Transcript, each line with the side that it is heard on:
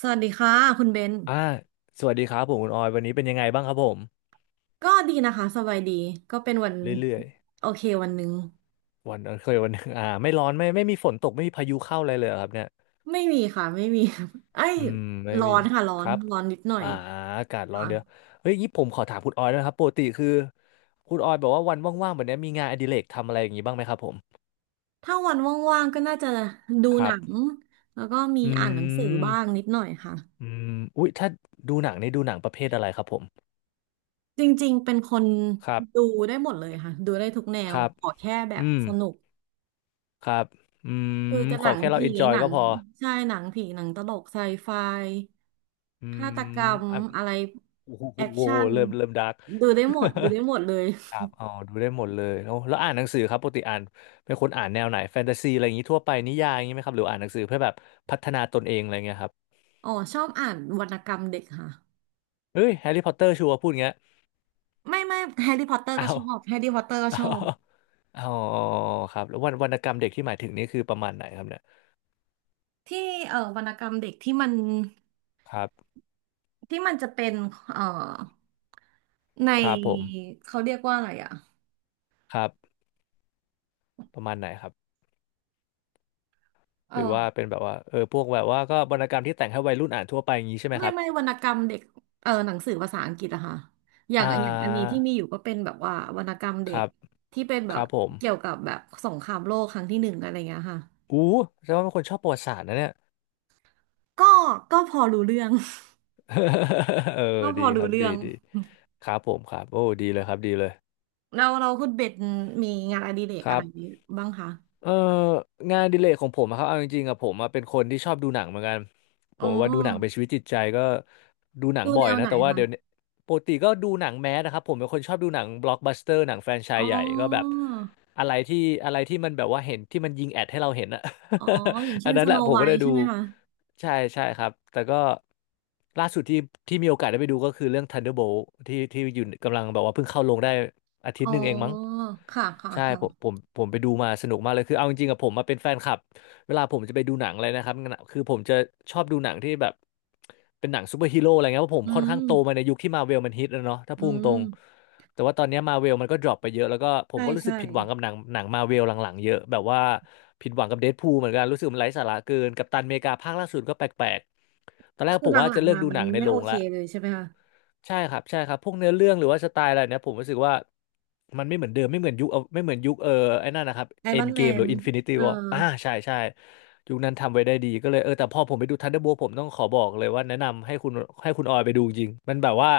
right: สวัสดีค่ะคุณเบน
left: อ่าสวัสดีครับผมคุณออยวันนี้เป็นยังไงบ้างครับผม
right: ก็ดีนะคะสบายดีก็เป็นวัน
left: เรื่อย
right: โอเควันหนึ่ง
left: ๆวันเคยวันหนึง ไม่ร้อนไม่มีฝนตกไม่มีพายุเข้าอะไรเลยเหรอครับเนี่ย
right: ไม่มีค่ะไม่มี ไอ้ย
left: อืมไม่
right: ร้อ
left: มี
right: นค่ะร้อ
left: ค
right: น
left: รับ
right: ร้อนนิดหน่อย
left: อ่าอากาศร้อน
right: ค่ะ
left: เดี๋ยวเฮ้ยงี้ผมขอถามคุณออยด้วยนะครับปกติคือคุณออยบอกว่าวันว่างๆแบบเนี้ยมีงานอดิเรกทำอะไรอย่างงี้บ้างไหมครับผม
right: ถ้าวันว่างๆก็น่าจะดู
left: ค
right: ห
left: รั
right: นั
left: บ
right: งแล้วก็มี
left: อื
right: อ่านหนังสือบ้าง
left: ม
right: นิดหน่อยค่ะ
left: อืมอุ๊ยถ้าดูหนังนี่ดูหนังประเภทอะไรครับผม
right: จริงๆเป็นคน
left: ครับ
right: ดูได้หมดเลยค่ะดูได้ทุกแน
left: ค
right: ว
left: รับ
right: ขอแค่แบบ
left: อืม
right: สนุก
left: ครับอื
right: เออ
left: ม
right: จะห
left: ข
right: นั
left: อ
right: ง
left: แค่เรา
right: ผี
left: เอนจอย
right: หนั
left: ก็
right: ง
left: พอ
right: ใช่หนังผีหนังตลกไซไฟ
left: อื
right: ฆา
left: ม
right: ตกรรมอะไร
left: โอ้
right: แอค
left: โห
right: ชั่น
left: เริ่มดาร์ก
right: ดูได้หมดดูได้หมดเลย
left: ครับอ๋อดูได้หมดเลยแล้วอ่านหนังสือครับปกติอ่านเป็นคนอ่านแนวไหนแฟนตาซีอะไรอย่างนี้ทั่วไปนิยายอย่างนี้ไหมครับหรืออ่านหนังสือเพื่อแบบพัฒนาตนเองอะไรเงี้ยครับ
right: อ๋อชอบอ่านวรรณกรรมเด็กค่ะ
left: เฮ้ยแฮร์รี่พอตเตอร์ชัวร์พูดอย่างเงี้ย
right: ไม่ไม่แฮร์รี่พอตเตอร์
left: อ้า
right: ก็ช
left: ว
right: อบแฮร์รี่พอตเตอร์ก็
left: อ้า
right: ชอบ
left: วอ๋อครับแล้ววรรณกรรมเด็กที่หมายถึงนี่คือประมาณไหนครับเนี่ย
right: ที่วรรณกรรมเด็กที่มัน
left: ครับ
right: ที่มันจะเป็นเอ่อใน
left: ครับผม
right: เขาเรียกว่าอะไรอ่ะ
left: ครับประมาณไหนครับ
right: เอ
left: หรื
right: อ
left: อว่าเป็นแบบว่าเออพวกแบบว่าก็วรรณกรรมที่แต่งให้วัยรุ่นอ่านทั่วไปอย่างนี้ใช่ไหม
right: ไม่
left: ครับ
right: ไม่วรรณกรรมเด็กเออหนังสือภาษาอังกฤษอะค่ะอย่า
left: อ่
right: งอย่างอันนี้
left: า
right: ที่มีอยู่ก็เป็นแบบว่าวรรณกรรม
left: ค
right: เด็ก
left: รับ
right: ที่เป็น
left: ค
right: แบบ
left: รับผม
right: เกี่ยวกับแบบสงครามโลกครั้งที่ 1อะไรเงี้ยค่ะ
left: อู้แสดงว่าเป็นคนชอบประวัติศาสตร์นะเนี่ย
right: ก็ก็พอรู้เรื่อง
left: เออ
right: ก็พ
left: ดี
right: อ
left: ค
right: รู้
left: รับ
right: เรื่
left: ดี
right: อง
left: ดีครับผมครับโอ้ดีเลยครับดีเลย
right: เราคุณเบ็ดมีงานอดิเรก
left: ค
right: อะ
left: รั
right: ไร
left: บ
right: บ้างคะ
left: เอองานอดิเรกของผมอะครับเอาจริงๆอะผมอะเป็นคนที่ชอบดูหนังเหมือนกันผ
right: อ๋อ
left: มว่าดูหนังเป็นชีวิตจิตใจก็ดูหนัง
right: ดู
left: บ่อ
right: แน
left: ย
right: ว
left: นะ
right: ไหน
left: แต่ว่า
right: คะ
left: เดี๋ยวนี้ปกติก็ดูหนังแมสนะครับผมเป็นคนชอบดูหนังบล็อกบัสเตอร์หนังแฟรนไช
right: อ๋
left: ส์
right: อ
left: ใหญ่ก็แบบอะไรที่อะไรที่มันแบบว่าเห็นที่มันยิงแอดให้เราเห็นอะ
right: อ๋ออย่าง
left: อั
right: เช่
left: น
right: น
left: นั้
right: ส
left: นแห
right: โน
left: ละผม
right: ไว
left: ก็ได้
right: ท์
left: ดู
right: ใช่ไหมคะ
left: ใช่ใช่ครับแต่ก็ล่าสุดที่ที่มีโอกาสได้ไปดูก็คือเรื่อง Thunderbolt ที่ที่อยู่กำลังแบบว่าเพิ่งเข้าลงได้อาทิต
right: อ๋อ
left: ย์หนึ่งเองมั้ง
right: ค่ะค่ะ
left: ใช่
right: ค่ะ
left: ผมไปดูมาสนุกมากเลยคือเอาจริงๆอะผมมาเป็นแฟนคลับเวลาผมจะไปดูหนังอะไรนะครับงั้นอะคือผมจะชอบดูหนังที่แบบเป็นหนังซูเปอร์ฮีโร่อะไรเงี้ยเพราะผ
right: อื
left: มค่อนข้า
right: ม
left: งโตมาในยุคที่มาเวลมันฮิตแล้วเนาะถ้า
right: อื
left: พูดตรง
right: ม
left: ๆแต่ว่าตอนเนี้มาเวลมันก็ดรอปไปเยอะแล้วก็ผม
right: ใช่
left: ก็รู้สึ
right: ใช่
left: กผิดหวังกับหนังมาเวลหลังๆเยอะแบบว่าผิดหวังกับเดดพูลเหมือนกันรู้สึกมันไร้สาระเกินกัปตันอเมริกาภาคล่าสุดก็แปลกๆตอนแรก
right: คือ
left: ผม
right: ห
left: ว่า
right: ลั
left: จะ
right: ง
left: เลิ
right: ๆ
left: ก
right: มา
left: ดู
right: มั
left: ห
right: น
left: นังใน
right: ไม่
left: โร
right: โอ
left: ง
right: เค
left: ละ
right: เลยใช่ไหมคะ
left: ใช่ครับใช่ครับพวกเนื้อเรื่องหรือว่าสไตล์อะไรเนี่ยผมรู้สึกว่ามันไม่เหมือนเดิมไม่เหมือนยุคเอาไม่เหมือนยุคเออไอ้นั่นนะครับ
right: ไอ
left: เอ็
right: รอ
left: น
right: น
left: เก
right: แม
left: มหรื
right: น
left: ออินฟินิตี้
right: เอ
left: ว
right: อ
left: ออ่าใช่ใช่ยุคนั้นทำไว้ได้ดีก็เลยเออแต่พอผมไปดูทันเดอร์โบผมต้องขอบอกเลยว่าแนะนำให้คุณให้คุณออยไปดูจริงมันแบบว่า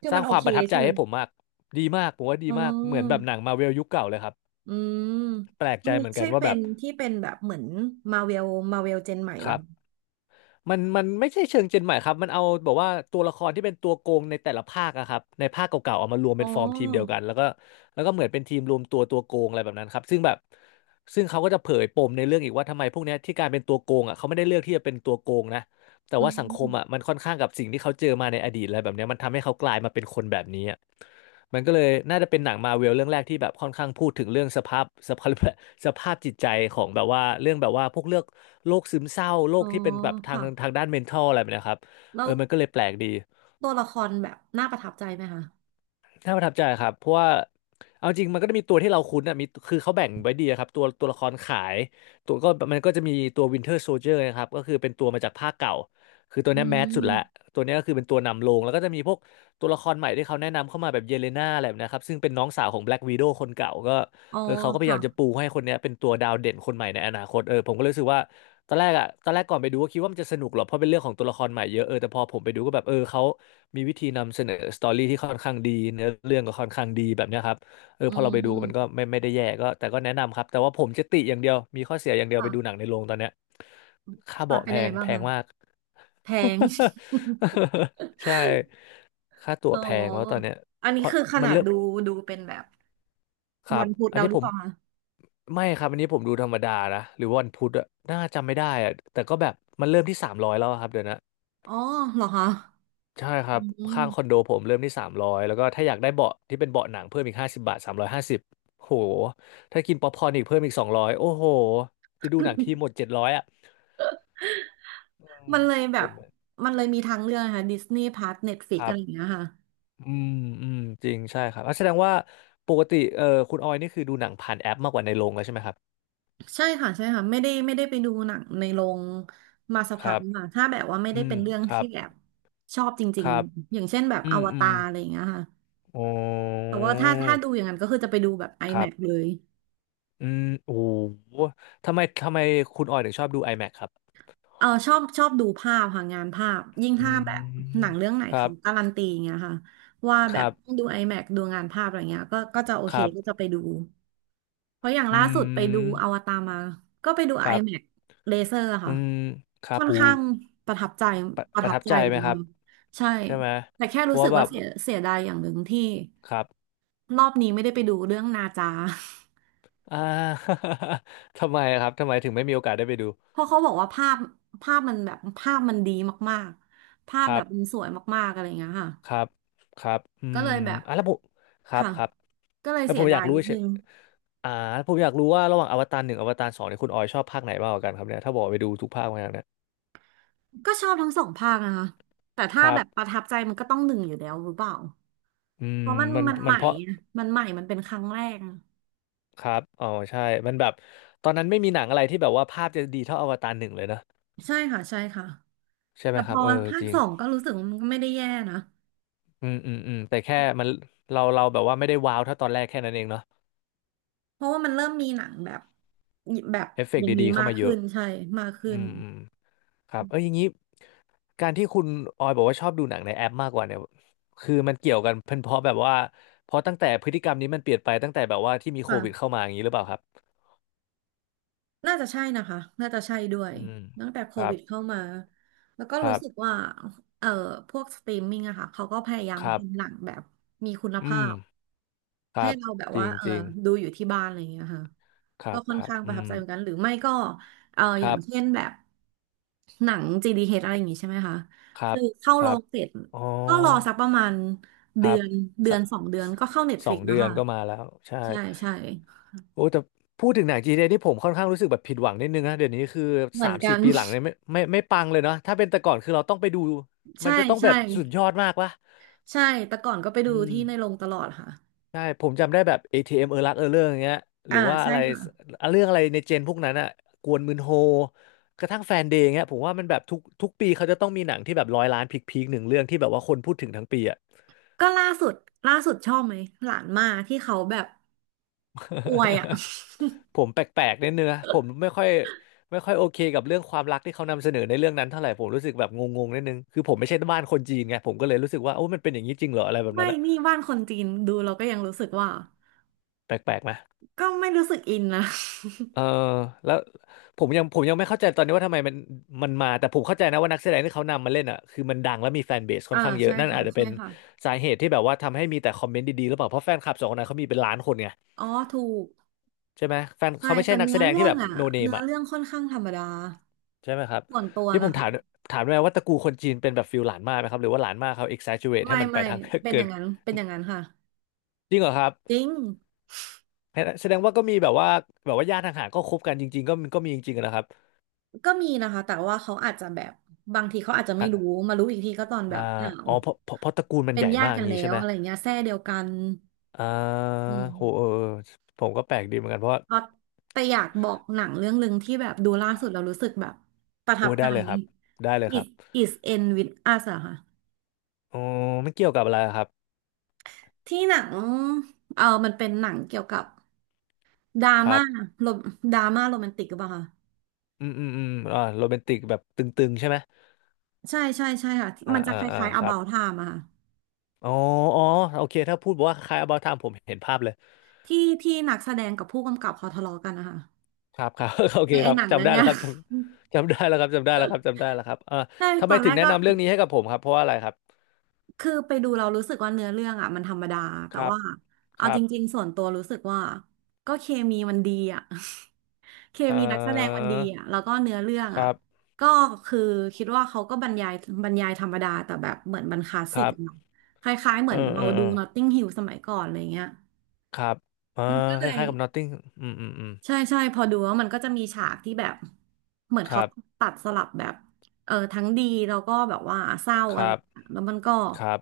right: คือ
left: ส
right: มั
left: ร้าง
right: นโอ
left: ความ
right: เค
left: ประทับใจ
right: ใช่ไหม
left: ให้ผมมากดีมากผมว่าดี
right: อ๋อ
left: มากเหมือนแบบหนังมาเวลยุคเก่าเลยครับ
right: อืม
left: แปลก
right: อั
left: ใจ
right: นนี้
left: เหมือนกั
right: ใช่
left: นว่า
right: เป็
left: แบ
right: น
left: บ
right: ที่เป็นแบบเหมือนมาเวลเจนใหม่
left: ค
right: ป่ะ
left: รับ มันไม่ใช่เชิงเจนใหม่ครับมันเอาแบบว่าตัวละครที่เป็นตัวโกงในแต่ละภาคอะครับในภาคเก่าๆเอามารวม
right: อ๋อ
left: เป็นฟอร์มทีมเดียวกันแล้วก็แล้วก็เหมือนเป็นทีมรวมตัวโกงอะไรแบบนั้นครับซึ่งแบบซึ่งเขาก็จะเผยปมในเรื่องอีกว่าทำไมพวกเนี้ยที่การเป็นตัวโกงอะเขาไม่ได้เลือกที่จะเป็นตัวโกงนะแต่
right: อื
left: ว่าสังคมอะ
right: ม
left: มันค่อนข้างกับสิ่งที่เขาเจอมาในอดีตอะไรแบบเนี้ยมันทำให้เขากลายมาเป็นคนแบบนี้ มันก็เลยน่าจะเป็นหนังมาร์เวลเรื่องแรกที่แบบค่อนข้างพูดถึงเรื่องสภาพ สภาพจิตใจของแบบว่าเรื่องแบบว่าพวกเรื่องโรคซึมเศร้าโร
right: อ๋
left: ค
right: อ
left: ที่เป็นแบบทาง
right: ค่ะ
left: ทางด้าน mental อะไรแบบเนะครับ
right: แล้
left: เอ
right: ว
left: อมันก็เลยแปลกดี
right: ตัวละครแบบน่าประทับใจไหมคะ
left: น่าประทับใจครับเพราะว่าเอาจริงมันก็จะมีตัวที่เราคุ้นอ่ะมีคือเขาแบ่งไว้ดีอะครับตัวละครขายตัวก็มันก็จะมีตัววินเทอร์โซ i เจอร์นะครับก็คือเป็นตัวมาจากภาคเก่าคือตัว
right: อื
left: เนี้ยแมสสุดละ
right: ม
left: ตัวเนี้ยก็คือเป็นตัวนำโลงแล้วก็จะมีพวกตัวละครใหม่ที่เขาแนะนำเข้ามาแบบเยเลน่าอะไรแบบนะครับซึ่งเป็นน้องสาวของแบล็กวีโดคนเก่าก็
right: อ๋อ
left: เขาก็พยา
right: ค่ะ
left: ยามจะปูให้คนเนี้ยเป็นตัวดาวเด่นคนใหม่ในอนาคตผมก็เลยรู้สึกว่า ตอนแรกอะตอนแรกก่อนไปดูก็คิดว่ามันจะสนุกหรอกเพราะเป็นเรื่องของตัวละครใหม่เยอะแต่พอผมไปดูก็แบบเขามีวิธีนำเสนอสตอรี่ที่ค่อนข้างดีเนื้อเรื่องก็ค่อนข้างดีแบบเนี้ยครับ
right: อื
left: พอเราไปดูมันก็
right: ม
left: ไม่ได้แย่ก็แต่ก็แนะนำครับแต่ว่าผมจะติอย่างเดียวมีข้อเสียอย่างเดียวไปดูหนั
right: ค่ะ
left: งในโรงตอนเนี้ยค่า
right: ค่ะ
left: เบาะ
right: เป็น
left: แพ
right: ยังไง
left: ง
right: บ้า
left: แพ
right: ง
left: ง
right: คะ
left: มาก
right: แพง
left: ใช่ค่าตั๋
right: อ๋
left: วแพงแล้วตอน
right: อ
left: เนี้ย
right: อัน
left: เพ
right: นี้
left: ราะ
right: คือข
left: มัน
right: นาด
left: เริ่ม
right: ดูเป็นแบบ
left: ครั
right: วั
left: บ
right: นพุธ
left: อัน
right: เรา
left: นี้
right: หรื
left: ผ
right: อเป
left: ม
right: ล่าคะ
left: ไม่ครับอันนี้ผมดูธรรมดานะหรือวาวันพุธอะน่าจำไม่ได้อะแต่ก็แบบมันเริ่มที่สามร้อยแล้วอะครับเดี๋ยวนะ
right: อ๋อเหรอคะ
left: ใช่ครั
right: อื
left: บข้างคอนโด
right: ม
left: ผมเริ่มที่สามร้อยแล้วก็ถ้าอยากได้เบาะที่เป็นเบาะหนังเพิ่มอีกห้าสิบบาทสามร้อยห้าสิบโหถ้ากินป๊อปคอร์นอีกเพิ่มอีกสองร้อยโอ้โหจะดูหนังทีหมดเจ็ดร้อยอะอืม
right: มันเลยแบ
left: ผ
right: บ
left: ม
right: มันเลยมีทางเลือกนะคะดิสนีย์พาร์สเน็ตฟลิก
left: ค
right: อะ
left: รั
right: ไรอย่าง
left: บ
right: เงี้ยค่ะ
left: อืมอืมจริงใช่ครับอ่ะแสดงว่าปกติคุณออยนี่คือดูหนังผ่านแอปมากกว่าในโรงแล้วใช่ไหมครับ
right: ใช่ค่ะใช่ค่ะไม่ได้ไม่ได้ไปดูหนังในโรงมาสัก
left: ค
right: พัก
left: รับ
right: ค่ะถ้าแบบว่าไม่ได้
left: อื
right: เป็
left: ม
right: นเรื่อง
left: ครั
right: ที่
left: บ
right: แบบชอบจ
left: ค
right: ริง
left: รับ
right: ๆอย่างเช่นแบบ
left: อื
right: อ
left: ม
right: ว
left: อื
right: ตา
left: ม
right: รอะไรอย่างเงี้ยค่ะ
left: อ๋
right: แต่
left: อ
right: ว่าถ้าถ้าดูอย่างนั้นก็คือจะไปดูแบบ
left: ครั
right: IMAX เล
left: บ
right: ย
left: อืมโอ้โหทำไมทำไมคุณออยถึงชอบดู IMAX ครับ
right: เออชอบชอบดูภาพค่ะงานภาพยิ่ง
left: อื
right: ถ้าแบบ
left: ม
right: หนังเรื่องไหน
left: ครั
right: เขา
left: บ
right: การันตีอย่างเงี้ยค่ะว่า
left: ค
right: แบบ
left: รับ
right: ต้องดู i ดูงานภาพอะไรเงี้ยก็ก็จะโอ
left: ค
right: เค
left: รั
right: ก็จะ
left: บ
right: ไปดู เพราะอย่าง
left: อื
right: ล่าสุดไปดูอ
left: ม
right: วตารมา ก็ไปดู
left: ครับ
right: IMAX เลเซอร์
left: อื
right: ค่ะ
left: มครับ
right: ค่อน
left: โอ้โห
right: ข้างประทับใจ
left: ประ
right: ป
left: ป
right: ระ
left: ระ
right: ทับ
left: ทับ
right: ใจ
left: ใจ
right: เลย
left: ไหมค
right: นะ
left: รับ
right: คะใช่
left: ใช่ไหม
right: แต่แค่
left: เพ
right: รู้
left: ราะ
right: สึ
left: ว่า
right: ก
left: แบ
right: ว่า
left: บ
right: เสียเสียดายอย่างหนึ่งที่
left: ครับ
right: รอบนี้ไม่ได้ไปดูเรื่องนาจา
left: อ่า ทำไมครับทำไมถึงไม่มีโอกาสได้ไปดู
right: เพราะเขาบอกว่าภาพภาพมันแบบภาพมันดีมากๆ ภาพ
left: ค
right: แบ
left: รั
right: บมัน
left: บ
right: สวยมากๆอะไรอย่างเงี้ยค่ะ
left: ครับครับอื
right: ก็
left: ม
right: เลยแบบ
left: อ่ะแล้วผมครับ
right: ค่ะ
left: ครับ
right: ก็เลย
left: แล้ว
right: เสี
left: ผ
right: ย
left: มอ
right: ดา
left: ยา
right: ย
left: กรู้
right: นิด
left: เฉ
right: นึ
left: ย
right: ง
left: อ่าผมอยากรู้ว่าระหว่างอวตารหนึ่งอวตารสองเนี่ยคุณออยชอบภาคไหนมากกว่ากันครับเนี่ยถ้าบอกไปดูทุกภาคมาแล้วเนี่ย
right: ก็ชอบทั้งสองภาคนะคะแต่
left: ค
right: ถ้า
left: รั
right: แบ
left: บ
right: บประทับใจมันก็ต้องหนึ่งอยู่แล้วหรือเปล่า
left: อืม
right: เพราะมัน
left: มัน
right: มันให
left: มัน
right: ม่
left: เพราะ
right: อะมันใหม่มันเป็นครั้งแรกอะ
left: ครับ อ๋อใช่มันแบบตอนนั้นไม่มีหนังอะไรที่แบบว่าภาพจะดีเท่าอวตารหนึ่งเลยนะ
right: ใช่ค่ะใช่ค่ะ
left: ใช่ไห
right: แต่
left: มค
right: พ
left: รับ
right: อ
left: เออ
right: ภา
left: จ
right: ค
left: ริง
right: สองก็รู้สึกว่ามันก็ไม่ได้แย่นะ
left: อืมอืมอืมแต่แค่มันเราแบบว่าไม่ได้ว้าวเท่าตอนแรกแค่นั้นเองเนาะ
right: เพราะว่ามันเริ่มมีหนังแบบแบบ
left: เอฟเฟก
right: อ
left: ต์
right: ย่าง
left: ดี
right: นี้
left: ๆเข้า
right: มาก
left: มาเย
right: ขึ้
left: อะ
right: นใช่มากขึ้
left: อื
right: น
left: มอืม ครับอย่างนี้การที่คุณออยบอกว่าชอบดูหนังในแอปมากกว่าเนี่ยคือมันเกี่ยวกันเป็นเพราะแบบว่าเพราะตั้งแต่พฤติกรรมนี้มันเปลี่ยนไปตั้งแต่แบบว่าที่มีโควิด
right: ค่ะ
left: เข้ามาอย่างนี้หรือเปล่าครับ
right: น่าจะใช่นะคะน่าจะใช่ด้วย
left: อืม
right: ตั้งแต่โค
left: ครั
right: วิ
left: บ
right: ดเข้ามาแล้วก็
left: ค
right: รู้
left: รับ
right: สึกว่าเอ่อพวกสตรีมมิ่งอะค่ะเขาก็พยายาม
left: ครับ
right: ทำหนังแบบมีคุณ
left: อื
right: ภา
left: ม
right: พ
left: ค
right: ให้
left: รับ
right: เราแบบ
left: จริ
right: ว่า
left: ง
right: เออ
left: จริง
right: ดูอยู่ที่บ้านอะไรอย่างเงี้ยค่ะ
left: ค
right: ก็
left: รับ
right: ค่อ
left: ค
right: น
left: รับ
right: ข้างประ
left: อื
right: ทับใจ
left: ม
right: เหมือนกันหรือไม่ก็เออ
left: ค
right: อ
left: รั
right: ย่าง
left: บ
right: เช่นแบบหนัง GDH อชอะไรอย่างงี้ใช่ไหมคะ
left: ครั
right: คื
left: บ
right: อเข้า
left: ค
right: โร
left: รับ
right: งเสร็จ
left: อ๋อ
right: ก็รอสักประมาณ
left: ค
right: เดื
left: รั
right: อ
left: บ
right: น
left: ส
right: สองเดือน
left: ส
right: ก็เข้า
left: สอง
right: Netflix แล้
left: เดื
right: ว
left: อน
right: ค่ะ
left: ก็มาแล้วใช่
right: ใช่ใช่
left: โอ้แต่พูดถึงหนังจีนเนี่ยที่ผมค่อนข้างรู้สึกแบบผิดหวังนิดนึงนะเดี๋ยวนี้คือ
right: เหมื
left: สา
right: อน
left: ม
right: กั
left: สี่
right: น
left: ปีหลังเนี่ยไม่ปังเลยเนาะถ้าเป็นแต่ก่อนคือเราต้องไปดู มั
right: ใช่
left: นจะต้องแบ
right: ใช่
left: บสุดยอดมากวะ
right: ใช่แต่ก่อนก็ไป
left: อื
right: ดู
left: ม
right: ที่ในโรงตลอดค่ะ
left: ใช่ผมจำได้แบบ ATM เอมเออรักเออเรื่องอย่างเงี้ยหรื
right: อ่า
left: อว่า
right: ใช่
left: อะไร
right: ค่ะ
left: เรื่องอะไรในเจนพวกนั้นอะกวนมืนโฮกระทั่งแฟนเดย์เงี้ยผมว่ามันแบบทุกปีเขาจะต้องมีหนังที่แบบร้อยล้านพีคๆหนึ่งเรื่องที่แบบว่าคนพูดถึงทั้งปีอะ
right: ก็ล่าสุดชอบไหมหลานมาที่เขาแบบอวยอ่ะ
left: ผมแปลกๆนิดนึงนะผม ไม่ค่อยไม่ค่อยโอเคกับเรื่องความรักที่เขานำเสนอในเรื่องนั้นเท่าไหร่ผมรู้สึกแบบงงๆนิดนึงคือผมไม่ใช่บ้านคนจีนไงผมก็เลยรู้สึกว่าโอ้มันเป็นอย่างนี้จริงเหรออะไรแบบ
right: ไม่
left: นั้นอะ
right: นี่บ้านคนจีนดูเราก็ยังรู้สึกว่า
left: แปลกๆไหม
right: ก็ไม่รู้สึกอินนะ
left: เออแล้วผมยังไม่เข้าใจตอนนี้ว่าทำไมมันมันมาแต่ผมเข้าใจนะว่านักแสดงที่เขานำมาเล่นอะคือมันดังและมีแฟนเบสค่อ
right: อ่า
left: นข้างเย
right: ใช่
left: อะนั่น
right: ค่ะ
left: อาจจะ
right: ใช่
left: เป็น
right: ค่ะ
left: สาเหตุที่แบบว่าทำให้มีแต่คอมเมนต์ดีๆหรือเปล่าเพราะแฟนคลับสองคนนั้นเขามีเป็นล้านคนไง
right: อ๋อถูก
left: ใช่ไหมแฟน
right: ใช่
left: เขาไม่ใช่
right: แต่
left: นัก
right: เนื้
left: แส
right: อ
left: ดง
right: เรื่
left: ที่
right: อง
left: แบบ
right: อ่ะ
left: โนเนม
right: เนื้อเรื่องค่อนข้างธรรมดา
left: ใช่ไหมครับ
right: ส่วนตัว
left: นี่ผ
right: นะ
left: มถา
right: คะ
left: มถามได้ไหมว่าตระกูลคนจีนเป็นแบบฟิลหลานมากไหมครับหรือว่าหลานมากเขา exaggerate ให้
right: ไม่
left: มันไป
right: ไม่
left: ทาง
right: เป็นอ
left: เกิน
right: ย่างนั้นเป็นอย่างนั้นค่ะ
left: จริงเหรอครับ
right: จริง
left: แสดงว่าก็มีแบบว่าแบบว่าญาติทางห่างๆก็คบกันจริงๆก็มีก็มีจริงๆอะนะครับ
right: ก็มีนะคะแต่ว่าเขาอาจจะแบบบางทีเขาอาจจะไม่
left: ฮะ
right: รู้มารู้อีกทีก็ตอนแบ
left: อ่า
right: บอ้าว
left: อ๋อเพราะตระกูลมัน
right: เป็
left: ให
right: น
left: ญ่
right: ญา
left: มา
right: ติ
left: กอ
right: กั
left: ย่า
right: น
left: ง
right: แล้
left: งี้ใช่
right: ว
left: ไหม
right: อะไรเงี้ยแทร่เดียวกัน
left: อ่า
right: อื
left: โหเอ
right: ม
left: อเออผมก็แปลกดีเหมือนกันเพราะว่า
right: เพราะแต่อยากบอกหนังเรื่องหนึ่งที่แบบดูล่าสุดเรารู้สึกแบบประทั
left: โอ้
right: บใจ
left: ได้เลยครับได้เลยครับ
right: It is end with us อะค่ะ
left: อ๋อไม่เกี่ยวกับอะไรครับ
right: ที่หนังเออมันเป็นหนังเกี่ยวกับดรา
left: ครั
right: ม่า
left: บ
right: โรมดราม่าโรแมนติกหรือเปล่าคะ
left: อืมอืมอืมอ่าโรแมนติกแบบตึงๆใช่ไหม
right: ใช่ใช่ใช่ค่ะ
left: อ่า
right: มันจะ
left: อ่า
right: ค
left: อ่า
right: ล้ายๆ
left: ครับ
right: About Time อะค่ะ
left: อ๋ออ๋อโอเคถ้าพูดว่าคล้าย About Time ผมเห็นภาพเลย
right: ที่ที่นักแสดงกับผู้กำกับเขาทะเลาะกันนะคะ
left: ครับครับ โอ
right: ไอ
left: เค
right: ไอ
left: ครับ
right: หนังเรื่
left: จำ
right: อง
left: ได้แล้
right: เนี้
left: ว
right: ย
left: ครับจำจำได้แล้วครับจำได้แล้วครับจำได้แล้วครับอ่า
right: ใช่
left: ทำ
right: ต
left: ไม
right: อนแร
left: ถึง
right: ก
left: แนะ
right: ก็
left: นำเรื่องนี้ให้กับผมครับเพราะว่าอะไรครับ
right: คือไปดูเรารู้สึกว่าเนื้อเรื่องอะมันธรรมดาแต่
left: ครับ
right: ว่า
left: ค
right: เอา
left: รั
right: จ
left: บ
right: ริงๆส่วนตัวรู้สึกว่าก็เคมีมันดีอะ เค
left: อ่อ
right: มีนักแสดงมันดีอ่ะแล้วก็เนื้อเรื่อง
left: ค
right: อ่ะ
left: รับ
right: ก็คือคิดว่าเขาก็บรรยายบรรยายธรรมดาแต่แบบเหมือนบรรคลาส
left: ค
right: สิก
left: รั
right: อะเนาะ
left: บ
right: คล้ายๆเห
left: เอ
right: มือ
left: อ
right: น
left: เอ
right: เรา
left: อเอ
right: ดู
left: อ
right: Notting Hill สมัยก่อนอะไรเงี้ย
left: ครับอ่า
right: มันก็เล
left: ค
right: ย
left: ล้ายๆกับ Notting อืมอืมอืม
right: ใช่ใช่พอดูแล้วมันก็จะมีฉากที่แบบเหมือน
left: ค
right: เขา
left: รับ
right: ตัดสลับแบบเออทั้งดีแล้วก็แบบว่าเศร้า
left: ค
right: อะไร
left: รั
right: อ
left: บ
right: ย่างเงี้ยแล้วมันก็
left: ครับ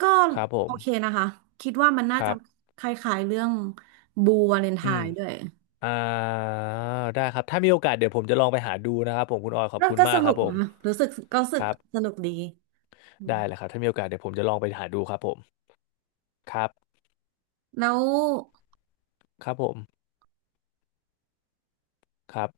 right: ก็
left: ครับผ
right: โอ
left: ม
right: เคนะคะคิดว่ามันน่า
left: ครั
right: จะ
left: บ
right: คล้ายๆเรื่องบูวาเลนไท
left: อืม
right: น์ด้วย
left: อ่าได้ครับ ถ้ามีโอกาสเดี๋ยวผมจะลองไปหาดูนะครับผมคุณออยขอบ
right: ก็
left: คุณ
right: ก็
left: มา
right: ส
left: กค
right: นุ
left: รับ
right: ก
left: ผม
right: นะรู้สึกก็รู้สึ
left: ค
right: ก
left: รั
right: ส
left: บ
right: นุกดี
left: ได้เลยครับถ้ามีโอกาสเดี๋ยวผมจะลองไปหาดูครับผม ครับ
right: แล้ว
left: ครับผมครับ